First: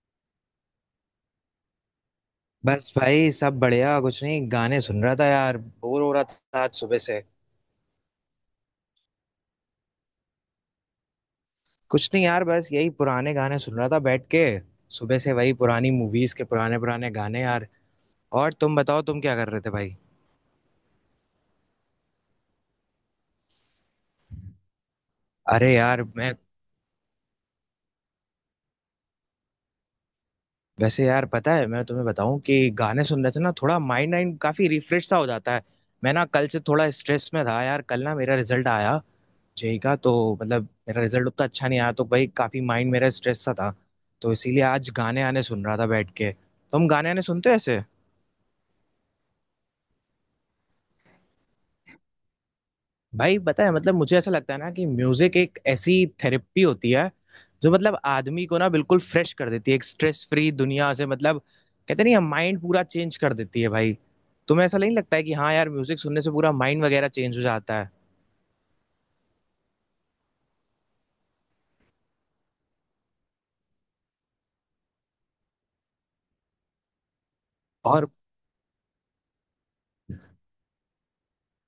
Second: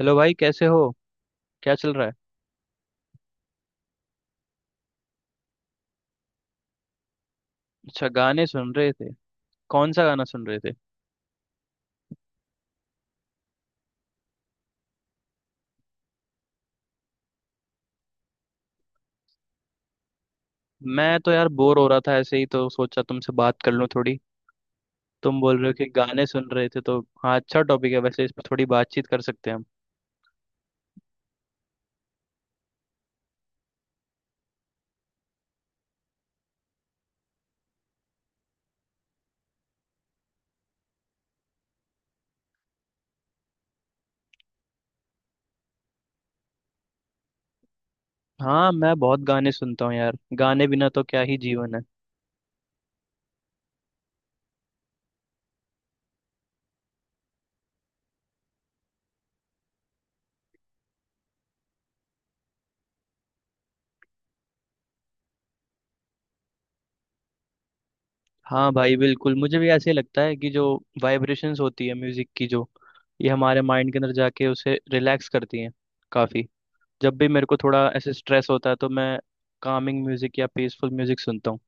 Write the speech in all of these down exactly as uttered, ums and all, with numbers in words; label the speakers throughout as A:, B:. A: Hello भाई, कैसे हो। क्या चल रहा है।
B: बस भाई सब बढ़िया। कुछ नहीं, गाने सुन रहा था यार, बोर हो रहा था आज सुबह से।
A: अच्छा, गाने सुन रहे थे। कौन सा गाना सुन रहे थे।
B: कुछ नहीं यार, बस यही पुराने गाने सुन रहा था बैठ के। सुबह से वही पुरानी मूवीज के पुराने पुराने गाने यार। और तुम बताओ, तुम क्या कर रहे थे भाई।
A: मैं तो यार बोर हो रहा था, ऐसे ही तो सोचा तुमसे बात कर लूं थोड़ी। तुम बोल रहे
B: अरे
A: हो कि
B: यार
A: गाने
B: मैं।
A: सुन रहे थे तो हाँ, अच्छा टॉपिक है वैसे, इस पर थोड़ी बातचीत कर सकते हैं हम।
B: वैसे यार पता है, मैं तुम्हें बताऊं कि गाने सुनने से ना थोड़ा माइंड वाइंड काफी रिफ्रेश सा हो जाता है। मैं ना कल से थोड़ा स्ट्रेस में था यार। कल ना मेरा रिजल्ट आया, जेई का। तो मतलब मेरा रिजल्ट उतना अच्छा नहीं आया, तो भाई काफी माइंड मेरा स्ट्रेस सा था। तो इसीलिए आज गाने आने सुन रहा था बैठ के। तुम गाने आने सुनते हो ऐसे।
A: हाँ, मैं बहुत गाने सुनता हूँ यार, गाने बिना तो क्या ही जीवन है।
B: भाई पता है, मतलब मुझे ऐसा लगता है ना कि म्यूजिक एक ऐसी थेरेपी होती है जो मतलब आदमी को ना बिल्कुल फ्रेश कर देती है। एक स्ट्रेस फ्री दुनिया से मतलब कहते नहीं, माइंड पूरा चेंज कर देती है भाई। तुम्हें ऐसा नहीं लगता है कि हाँ यार म्यूजिक सुनने से पूरा माइंड वगैरह चेंज हो जाता है।
A: हाँ भाई, बिल्कुल मुझे भी ऐसे ही लगता है कि जो वाइब्रेशंस होती है म्यूजिक की, जो ये हमारे माइंड के अंदर जाके उसे रिलैक्स करती हैं काफी। जब भी मेरे को थोड़ा
B: और
A: ऐसे स्ट्रेस होता है तो मैं कामिंग म्यूजिक या पीसफुल म्यूजिक सुनता हूँ।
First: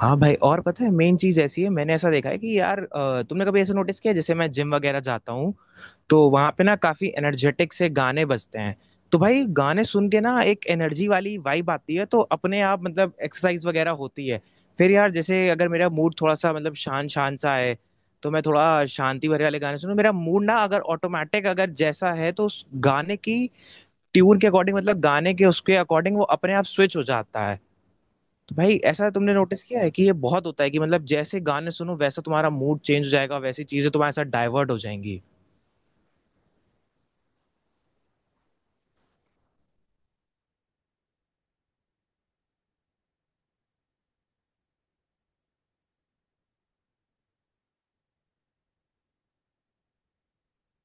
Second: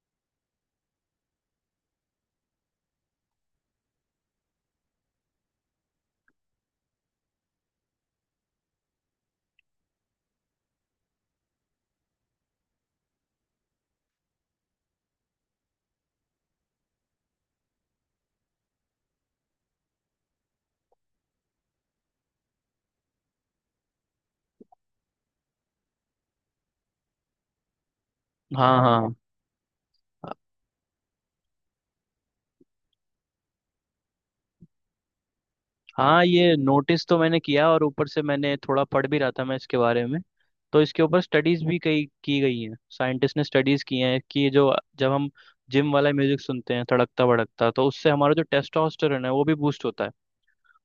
B: हाँ भाई, और पता है मेन चीज ऐसी है, मैंने ऐसा देखा है कि यार अ, तुमने कभी ऐसा नोटिस किया, जैसे मैं जिम वगैरह जाता हूँ तो वहाँ पे ना काफ़ी एनर्जेटिक से गाने बजते हैं। तो भाई गाने सुन के ना एक एनर्जी वाली वाइब आती है तो अपने आप मतलब एक्सरसाइज़ वग़ैरह होती है। फिर यार जैसे अगर मेरा मूड थोड़ा-सा मतलब शान-शान सा है, तो मैं थोड़ा शांति भरे वाले गाने सुनूँ। मेरा मूड ना अगर ऑटोमैटिक अगर जैसा है तो उस गाने की ट्यून के अकॉर्डिंग, मतलब गाने के उसके अकॉर्डिंग वो अपने आप स्विच हो जाता है। तो भाई
A: हाँ,
B: ऐसा
A: हाँ।
B: तुमने नोटिस किया है कि ये बहुत होता है कि मतलब जैसे गाने सुनो वैसा तुम्हारा मूड चेंज हो जाएगा, वैसी चीज़ें तुम्हारे साथ डाइवर्ट हो जाएँगी।
A: हाँ, ये नोटिस तो मैंने किया, और ऊपर से मैंने थोड़ा पढ़ भी रहा था मैं इसके बारे में। तो इसके ऊपर स्टडीज भी कई की गई हैं, साइंटिस्ट ने स्टडीज की हैं कि ये जो, जब हम जिम वाला म्यूजिक सुनते हैं धड़कता भड़कता, तो उससे हमारा जो टेस्टोस्टेरोन है वो भी बूस्ट होता है।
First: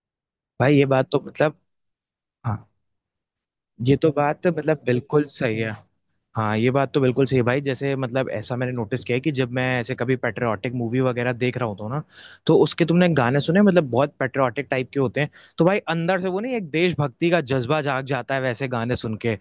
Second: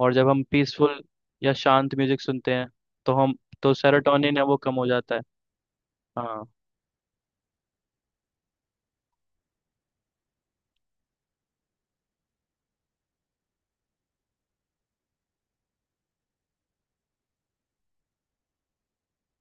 A: और जब हम
B: भाई ये
A: पीसफुल
B: बात तो
A: या
B: मतलब
A: शांत म्यूजिक सुनते हैं
B: हाँ।
A: तो हम, तो
B: ये तो
A: सेरोटोनिन है
B: बात
A: वो कम
B: मतलब
A: हो जाता है।
B: बिल्कुल सही है।
A: हाँ।
B: हाँ, ये बात तो बिल्कुल सही है भाई। जैसे मतलब ऐसा मैंने नोटिस किया है कि जब मैं ऐसे कभी पेट्रियाटिक मूवी वगैरह देख रहा होता हूँ ना, तो उसके तुमने गाने सुने मतलब बहुत पेट्रियाटिक टाइप के होते हैं। तो भाई अंदर से वो नहीं एक देशभक्ति का जज्बा जाग जाता है वैसे गाने सुन के।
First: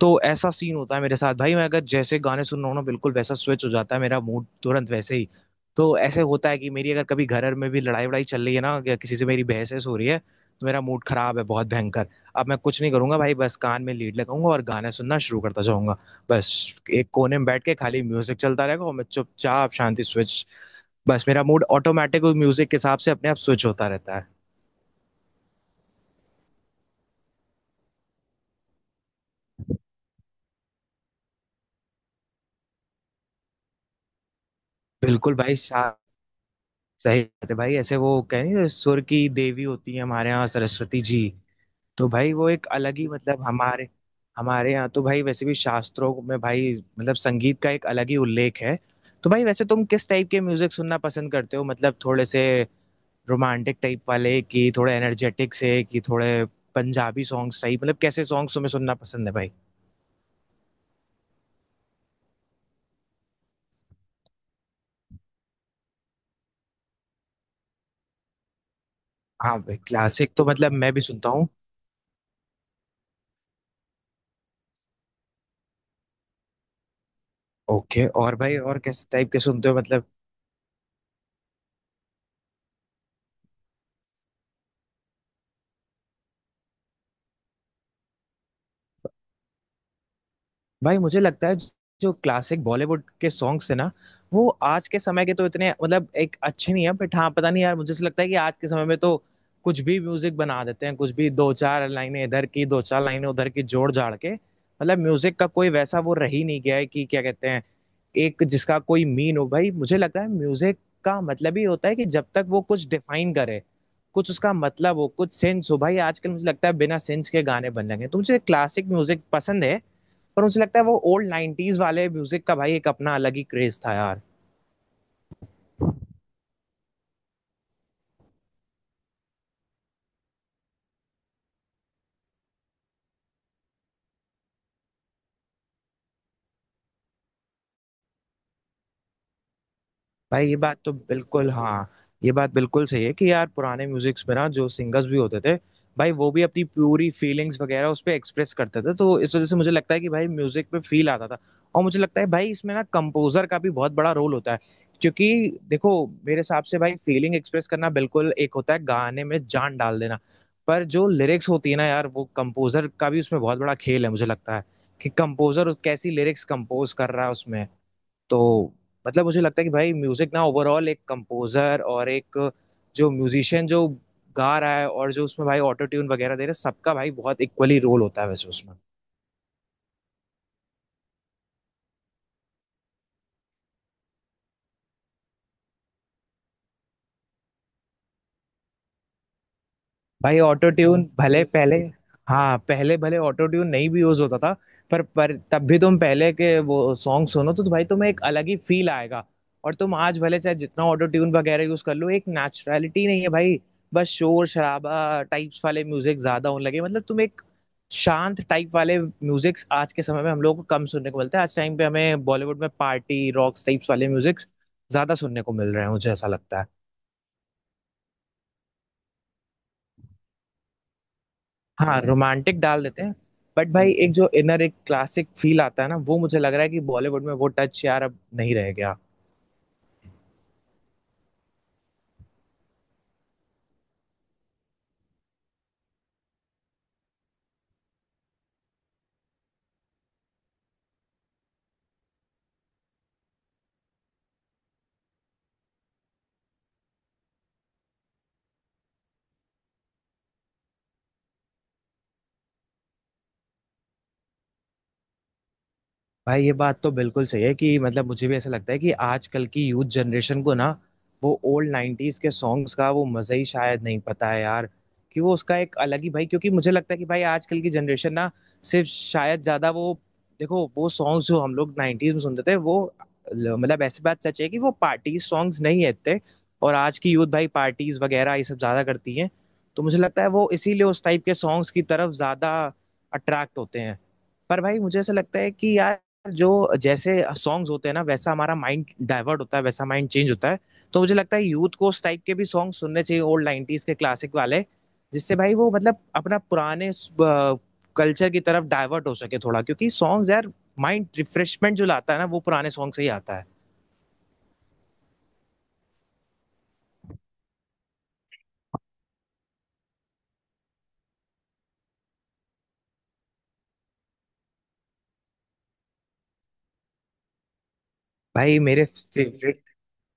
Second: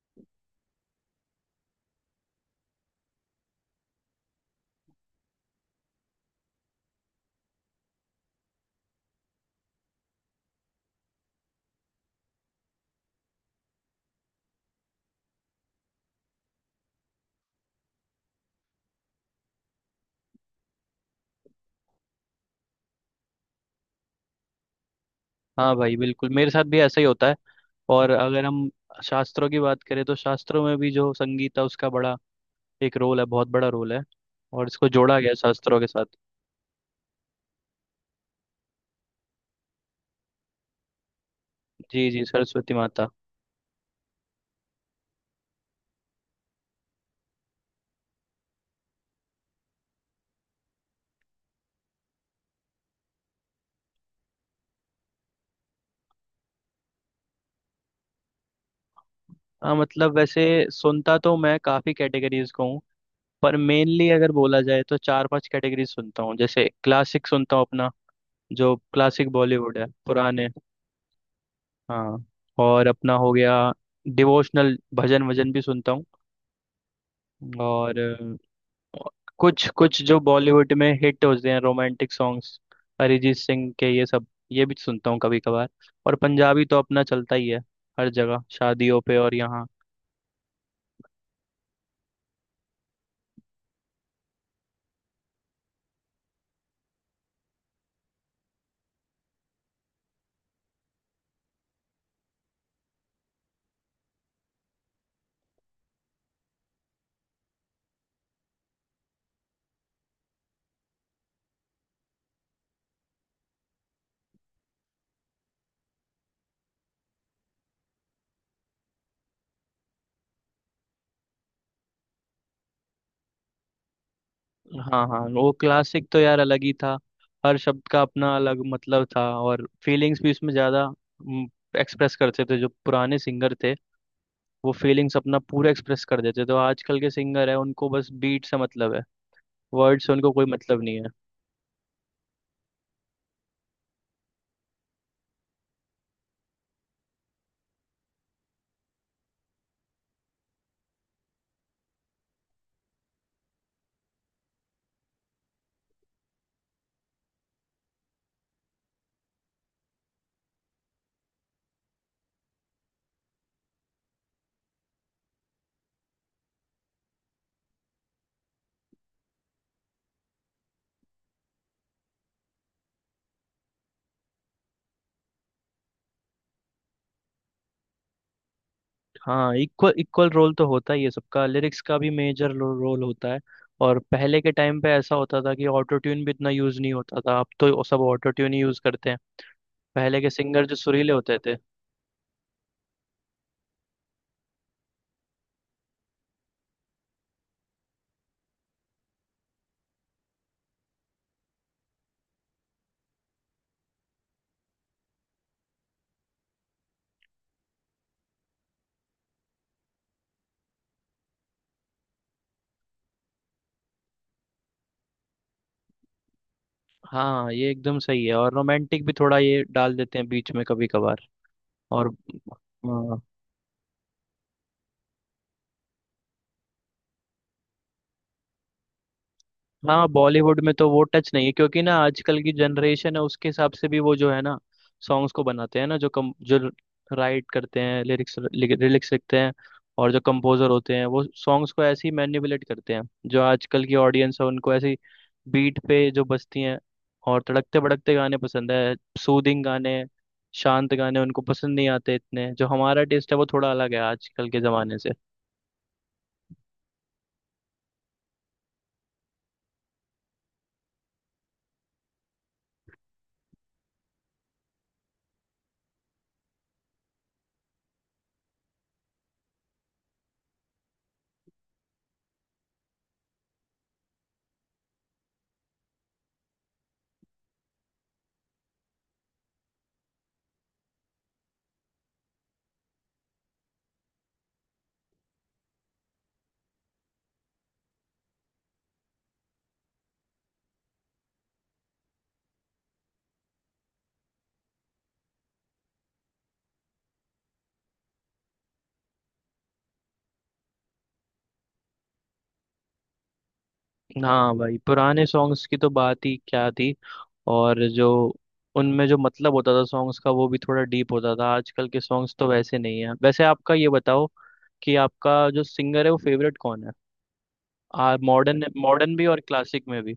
B: तो ऐसा सीन होता है मेरे साथ भाई, मैं अगर जैसे गाने सुन रहा हूँ ना बिल्कुल वैसा स्विच हो जाता है मेरा मूड तुरंत वैसे ही। तो ऐसे होता है कि मेरी अगर कभी घर में भी लड़ाई वड़ाई चल रही है ना, या किसी से मेरी बहस वहस हो रही है, तो मेरा मूड खराब है बहुत भयंकर। अब मैं कुछ नहीं करूंगा भाई, बस कान में लीड लगाऊंगा और गाने सुनना शुरू करता जाऊंगा। बस एक कोने में बैठ के खाली म्यूजिक चलता रहेगा और मैं चुपचाप शांति स्विच। बस मेरा मूड ऑटोमेटिक म्यूजिक के हिसाब से अपने आप स्विच होता रहता है।
A: हाँ भाई, बिल्कुल मेरे साथ भी ऐसा ही होता है। और अगर हम शास्त्रों की बात करें, तो शास्त्रों में भी जो संगीत है उसका बड़ा एक रोल है, बहुत बड़ा रोल है। और इसको जोड़ा गया है
B: बिल्कुल भाई
A: शास्त्रों
B: शा-
A: के साथ।
B: सही बात है भाई। ऐसे वो कह नहीं सुर की देवी होती है हमारे यहाँ सरस्वती जी।
A: जी
B: तो
A: जी,
B: भाई वो एक
A: सरस्वती
B: अलग ही
A: माता।
B: मतलब हमारे हमारे यहाँ तो भाई वैसे भी शास्त्रों में भाई मतलब संगीत का एक अलग ही उल्लेख है। तो भाई वैसे तुम किस टाइप के म्यूजिक सुनना पसंद करते हो, मतलब थोड़े से रोमांटिक टाइप वाले कि थोड़े एनर्जेटिक से कि थोड़े पंजाबी सॉन्ग्स टाइप, मतलब कैसे सॉन्ग्स तुम्हें सुनना पसंद है भाई।
A: हाँ, मतलब वैसे सुनता तो मैं काफ़ी कैटेगरीज को हूँ, पर मेनली अगर बोला जाए तो चार पांच कैटेगरी सुनता हूँ। जैसे क्लासिक सुनता हूँ अपना, जो क्लासिक
B: हाँ भाई,
A: बॉलीवुड है
B: क्लासिक तो
A: पुराने।
B: मतलब मैं भी सुनता हूँ।
A: हाँ। और अपना हो गया डिवोशनल, भजन वजन भी सुनता हूँ। और
B: ओके, और भाई और किस टाइप के
A: कुछ
B: सुनते हो
A: कुछ
B: मतलब।
A: जो बॉलीवुड में हिट होते हैं रोमांटिक सॉन्ग्स, अरिजीत सिंह के ये सब, ये भी सुनता हूँ कभी कभार। और पंजाबी तो अपना चलता ही है हर जगह, शादियों पे और यहाँ।
B: भाई मुझे लगता है जो क्लासिक बॉलीवुड के सॉन्ग्स है ना, वो आज के समय के तो इतने मतलब एक अच्छे नहीं है। बट हाँ पता नहीं यार, मुझे ऐसा लगता है कि आज के समय में तो कुछ भी म्यूजिक बना देते हैं, कुछ भी दो चार लाइनें इधर की दो चार लाइनें उधर की जोड़ जाड़ के, मतलब म्यूजिक का कोई वैसा वो रह ही नहीं गया है, कि क्या कहते हैं एक जिसका कोई मीन हो। भाई मुझे लगता है म्यूजिक का मतलब ही होता है कि जब तक वो कुछ डिफाइन करे, कुछ उसका मतलब हो, कुछ सेंस हो। भाई आजकल मुझे लगता है बिना सेंस के गाने बन रहे हैं, तो मुझे क्लासिक म्यूजिक पसंद है। पर मुझे लगता है वो ओल्ड नाइन्टीज वाले म्यूजिक का भाई एक अपना अलग ही क्रेज था यार।
A: हाँ हाँ, वो क्लासिक तो यार अलग ही था। हर शब्द का अपना अलग मतलब था, और फीलिंग्स भी उसमें ज़्यादा एक्सप्रेस करते थे जो पुराने सिंगर थे। वो फीलिंग्स अपना पूरा एक्सप्रेस कर देते थे। तो आजकल के सिंगर है उनको बस बीट से मतलब है, वर्ड से उनको कोई
B: भाई ये बात
A: मतलब
B: तो
A: नहीं है।
B: बिल्कुल हाँ, ये बात बिल्कुल सही है कि यार पुराने म्यूजिक्स में ना जो सिंगर्स भी होते थे, भाई वो भी अपनी पूरी फीलिंग्स वगैरह उस पर एक्सप्रेस करते थे, तो इस वजह से मुझे लगता है कि भाई म्यूजिक में फील आता था। और मुझे लगता है भाई इसमें ना कंपोजर का भी बहुत बड़ा रोल होता है। क्योंकि देखो, मेरे हिसाब से भाई फीलिंग एक्सप्रेस करना बिल्कुल एक होता है गाने में जान डाल देना। पर जो लिरिक्स होती है ना यार, वो कंपोजर का भी उसमें बहुत बड़ा खेल है मुझे लगता है, कि कंपोजर कैसी लिरिक्स कंपोज कर रहा है उसमें। तो मतलब मुझे लगता है कि भाई म्यूजिक ना ओवरऑल एक कंपोजर और एक जो म्यूजिशियन जो गा रहा है और जो उसमें भाई ऑटो ट्यून वगैरह दे रहे हैं सबका भाई बहुत इक्वली रोल होता है वैसे उसमें।
A: हाँ, इक्वल इक्वल रोल तो होता ही है सबका, लिरिक्स का भी मेजर रोल होता है। और पहले के टाइम पे ऐसा होता था कि ऑटो ट्यून भी इतना यूज नहीं होता था, अब तो सब ऑटो ट्यून ही यूज करते हैं। पहले के
B: भाई
A: सिंगर
B: ऑटो
A: जो
B: ट्यून
A: सुरीले होते
B: भले
A: थे।
B: पहले, हाँ पहले भले ऑटो ट्यून नहीं भी यूज होता था, पर पर तब भी तुम पहले के वो सॉन्ग सुनो तो, भाई तुम्हें एक अलग ही फील आएगा। और तुम आज भले चाहे जितना ऑटो ट्यून वगैरह यूज कर लो, एक नेचुरलिटी नहीं है भाई। बस शोर शराबा टाइप्स वाले म्यूजिक ज्यादा होने लगे, मतलब तुम एक शांत टाइप वाले म्यूजिक आज के समय में हम लोग को कम सुनने को मिलते हैं। आज टाइम पे हमें बॉलीवुड में पार्टी रॉक्स टाइप्स वाले म्यूजिक ज्यादा सुनने को मिल रहे हैं, मुझे ऐसा लगता है।
A: हाँ, ये एकदम सही है। और रोमांटिक भी थोड़ा ये डाल देते हैं बीच में कभी कभार।
B: हाँ, रोमांटिक डाल देते हैं।
A: और
B: बट भाई एक जो इनर एक क्लासिक फील आता है ना, वो मुझे लग रहा है कि बॉलीवुड में वो टच यार अब नहीं रह गया।
A: हाँ, बॉलीवुड में तो वो टच नहीं है, क्योंकि ना आजकल की जनरेशन है उसके हिसाब से भी वो जो है ना, सॉन्ग्स को बनाते हैं ना, जो कम जो राइट करते हैं लिरिक्स, लिरिक्स लिखते हैं। और जो कंपोजर होते हैं वो सॉन्ग्स को ऐसे ही मैनिपुलेट करते हैं। जो आजकल की ऑडियंस है उनको ऐसी बीट पे जो बजती हैं और तड़कते भड़कते गाने पसंद है। सूदिंग गाने, शांत गाने उनको पसंद नहीं आते इतने। जो हमारा टेस्ट है वो थोड़ा अलग है आजकल के ज़माने से।
B: भाई ये बात तो बिल्कुल सही है कि मतलब मुझे भी ऐसा लगता है कि आजकल की यूथ जनरेशन को ना वो ओल्ड नाइन्टीज के सॉन्ग्स का वो मज़ा ही शायद नहीं पता है यार, कि वो उसका एक अलग ही भाई। क्योंकि मुझे लगता है कि भाई आजकल की जनरेशन ना सिर्फ शायद ज़्यादा वो, देखो वो सॉन्ग्स जो हम लोग नाइन्टीज में सुनते थे वो ल- मतलब ऐसी बात सच है कि वो पार्टी सॉन्ग्स नहीं है इतने। और आज की यूथ भाई पार्टीज वगैरह ये सब ज़्यादा करती हैं, तो मुझे लगता है वो इसीलिए उस टाइप के सॉन्ग्स की तरफ ज़्यादा अट्रैक्ट होते हैं। पर भाई मुझे ऐसा लगता है कि यार जो जैसे सॉन्ग्स होते हैं ना, वैसा हमारा माइंड डाइवर्ट होता है, वैसा माइंड चेंज होता है। तो मुझे लगता है यूथ को उस टाइप के भी सॉन्ग सुनने चाहिए, ओल्ड नाइन्टीज के क्लासिक वाले, जिससे भाई वो मतलब अपना पुराने कल्चर की तरफ डाइवर्ट हो सके थोड़ा, क्योंकि सॉन्ग्स यार माइंड रिफ्रेशमेंट जो लाता है ना वो पुराने सॉन्ग से ही आता है।
A: हाँ भाई, पुराने सॉन्ग्स की तो बात ही क्या थी। और जो उनमें जो मतलब होता था सॉन्ग्स का वो भी थोड़ा डीप होता था, आजकल के सॉन्ग्स तो वैसे नहीं है। वैसे आपका ये बताओ, कि आपका जो सिंगर है वो फेवरेट कौन है। आ
B: भाई
A: मॉडर्न,
B: मेरे
A: मॉडर्न भी और
B: फेवरेट,
A: क्लासिक में भी।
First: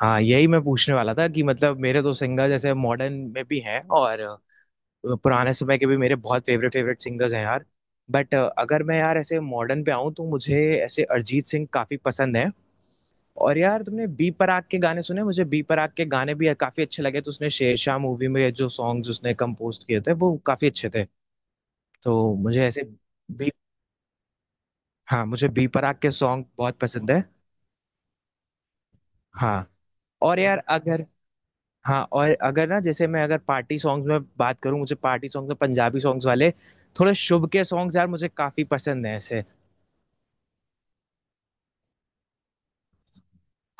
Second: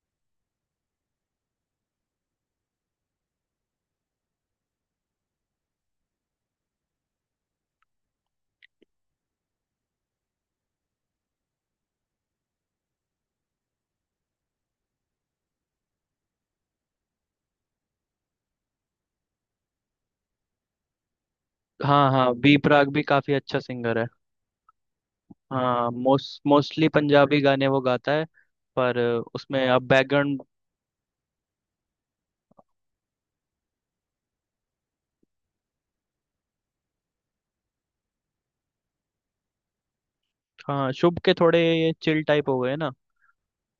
B: हाँ यही मैं पूछने वाला था कि मतलब मेरे तो सिंगर जैसे मॉडर्न में भी हैं और पुराने समय के भी मेरे बहुत फेवरेट फेवरेट सिंगर्स हैं यार। बट अगर मैं यार ऐसे मॉडर्न पे आऊँ तो मुझे ऐसे अरिजीत सिंह काफी पसंद है। और यार तुमने बी पराग के गाने सुने, मुझे बी पराग के गाने भी काफी अच्छे लगे। तो उसने शेरशाह मूवी में जो सॉन्ग्स उसने कंपोज किए थे वो काफी अच्छे थे।
A: हाँ हाँ,
B: तो
A: बी
B: मुझे ऐसे
A: प्राक भी काफी
B: बी,
A: अच्छा सिंगर है।
B: हाँ मुझे बी
A: हाँ,
B: पराग के
A: मोस्ट
B: सॉन्ग बहुत
A: मोस्टली
B: पसंद है।
A: पंजाबी गाने वो गाता है, पर उसमें
B: हाँ,
A: अब
B: और
A: बैकग्राउंड।
B: यार अगर, हाँ और अगर ना जैसे मैं अगर पार्टी सॉन्ग्स में बात करूँ, मुझे पार्टी सॉन्ग्स में पंजाबी सॉन्ग्स वाले थोड़े शुभ के सॉन्ग्स यार मुझे काफी पसंद है ऐसे।
A: हाँ, शुभ के थोड़े ये चिल टाइप हो गए ना।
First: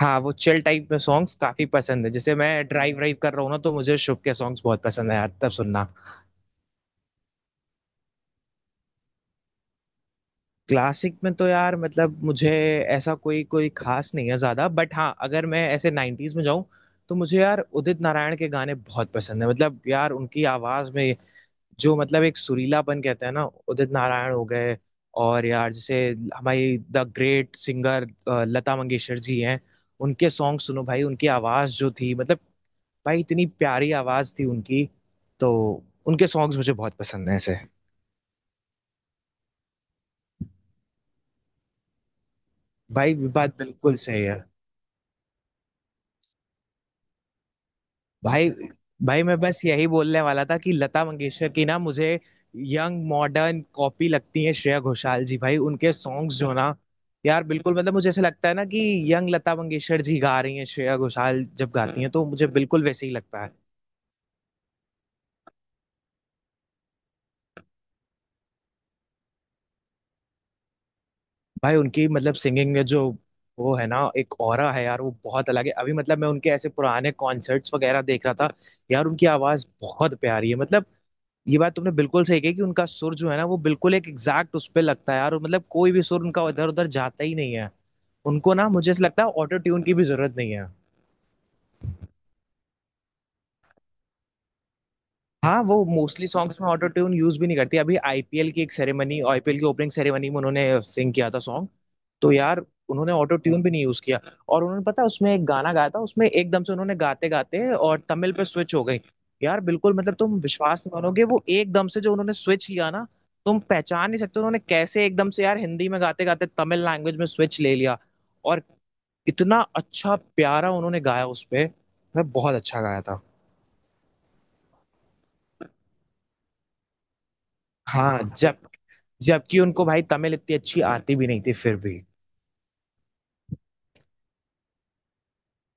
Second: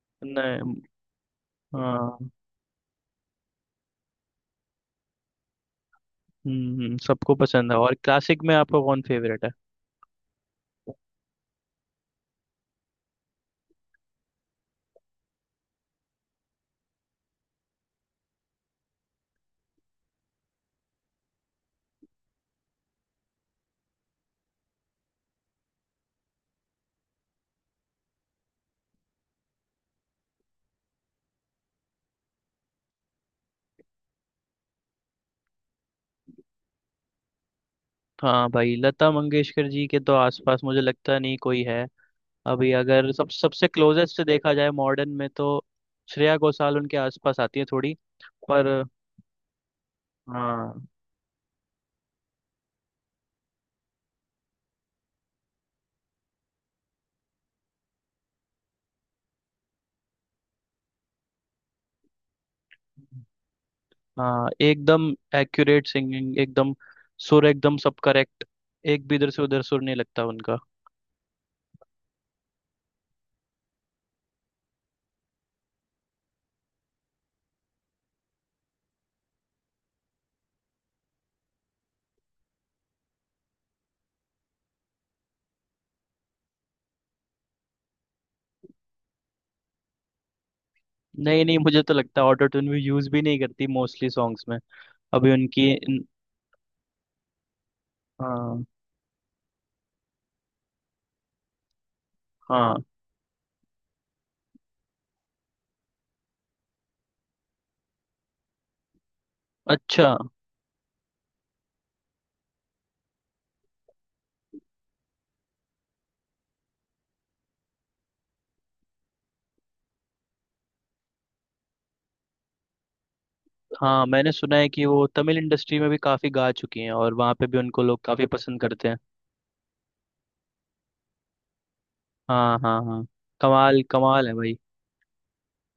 B: हाँ, वो चिल
A: नहीं।
B: टाइप में सॉन्ग्स काफ़ी पसंद है।
A: हाँ।
B: जैसे मैं ड्राइव वाइव कर रहा हूँ ना, तो मुझे शुभ के सॉन्ग्स बहुत पसंद है यार तब सुनना।
A: हम्म हम्म, सबको पसंद है। और क्लासिक में आपका कौन फेवरेट है।
B: क्लासिक में तो यार मतलब मुझे ऐसा कोई कोई ख़ास नहीं है ज़्यादा, बट हाँ, अगर मैं ऐसे नाइन्टीज में जाऊँ तो मुझे यार उदित नारायण के गाने बहुत पसंद है। मतलब यार उनकी आवाज़ में जो मतलब एक सुरीलापन कहते हैं ना, उदित नारायण हो गए। और यार जैसे हमारी the great singer uh, Lata Mangeshkar ji हैं। उनके सॉन्ग सुनो भाई, उनकी आवाज़ जो थी मतलब, भाई इतनी प्यारी आवाज़ थी उनकी, तो उनके सॉन्ग्स मुझे बहुत पसंद हैं ऐसे।
A: हाँ भाई, लता मंगेशकर जी के तो आसपास मुझे लगता नहीं कोई है। अभी अगर
B: भाई
A: सब
B: बात
A: सबसे
B: बिल्कुल
A: क्लोजेस्ट
B: सही है।
A: देखा जाए मॉडर्न में, तो श्रेया घोषाल उनके आसपास आती है थोड़ी।
B: भाई,
A: पर
B: भाई मैं बस यही बोलने वाला था
A: हाँ।
B: कि लता मंगेशकर की ना मुझे यंग मॉडर्न कॉपी लगती है श्रेया घोषाल जी। भाई उनके सॉन्ग्स जो ना यार बिल्कुल मतलब मुझे ऐसा लगता है ना कि यंग लता मंगेशकर जी गा रही हैं श्रेया घोषाल जब गाती हैं तो मुझे बिल्कुल वैसे ही लगता है।
A: हाँ एकदम, एक्यूरेट सिंगिंग एकदम। सुर एकदम सब करेक्ट, एक भी इधर से उधर सुर नहीं लगता उनका।
B: भाई उनकी मतलब सिंगिंग में जो वो है ना एक ऑरा है यार वो बहुत अलग है। अभी मतलब मैं उनके ऐसे पुराने कॉन्सर्ट्स वगैरह देख रहा था यार, उनकी आवाज बहुत प्यारी है मतलब। ये बात तुमने बिल्कुल सही कही कि उनका सुर जो है ना वो बिल्कुल एक एग्जैक्ट उस पे लगता है यार, और मतलब कोई भी सुर उनका इधर उधर जाता ही नहीं है। उनको ना मुझे ऐसा लगता है ऑटो ट्यून की भी जरूरत नहीं है।
A: नहीं नहीं, मुझे तो लगता है ऑटो ट्यून भी यूज भी नहीं करती मोस्टली सॉन्ग्स में। अभी
B: हाँ
A: उनकी
B: वो
A: इन-
B: मोस्टली सॉन्ग्स में ऑटो ट्यून यूज भी नहीं करती। अभी आईपीएल की
A: हाँ।
B: एक सेरेमनी, आईपीएल की ओपनिंग सेरेमनी में उन्होंने सिंग किया था सॉन्ग, तो यार
A: हाँ।
B: उन्होंने ऑटो ट्यून भी नहीं यूज किया। और उन्होंने पता है, उसमें एक गाना गाया था उसमें एकदम से उन्होंने गाते गाते और तमिल पे स्विच हो गई। यार बिल्कुल
A: अच्छा।
B: मतलब तुम विश्वास नहीं मानोगे वो एकदम से जो उन्होंने स्विच किया ना, तुम पहचान नहीं सकते उन्होंने कैसे एकदम से यार हिंदी में गाते गाते तमिल लैंग्वेज में स्विच ले लिया। और इतना अच्छा प्यारा उन्होंने गाया उस पे, मैं, बहुत अच्छा गाया था।
A: हाँ, मैंने सुना है कि वो तमिल इंडस्ट्री में भी काफी गा चुकी हैं, और वहाँ पे भी उनको लोग
B: हाँ,
A: काफी पसंद
B: जब,
A: करते हैं।
B: जबकि उनको भाई तमिल इतनी अच्छी आती भी नहीं थी फिर भी।
A: हाँ हाँ हाँ, कमाल कमाल है भाई।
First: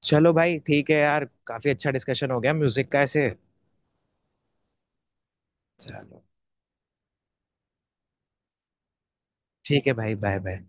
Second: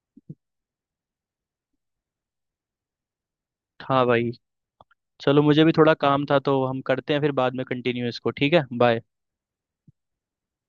B: चलो भाई ठीक है यार, काफी अच्छा डिस्कशन हो गया म्यूजिक का ऐसे।
A: हाँ भाई। चलो, मुझे भी थोड़ा
B: चलो
A: काम था, तो हम करते हैं फिर बाद में कंटिन्यू इसको, ठीक है। बाय।
B: ठीक है भाई, बाय बाय।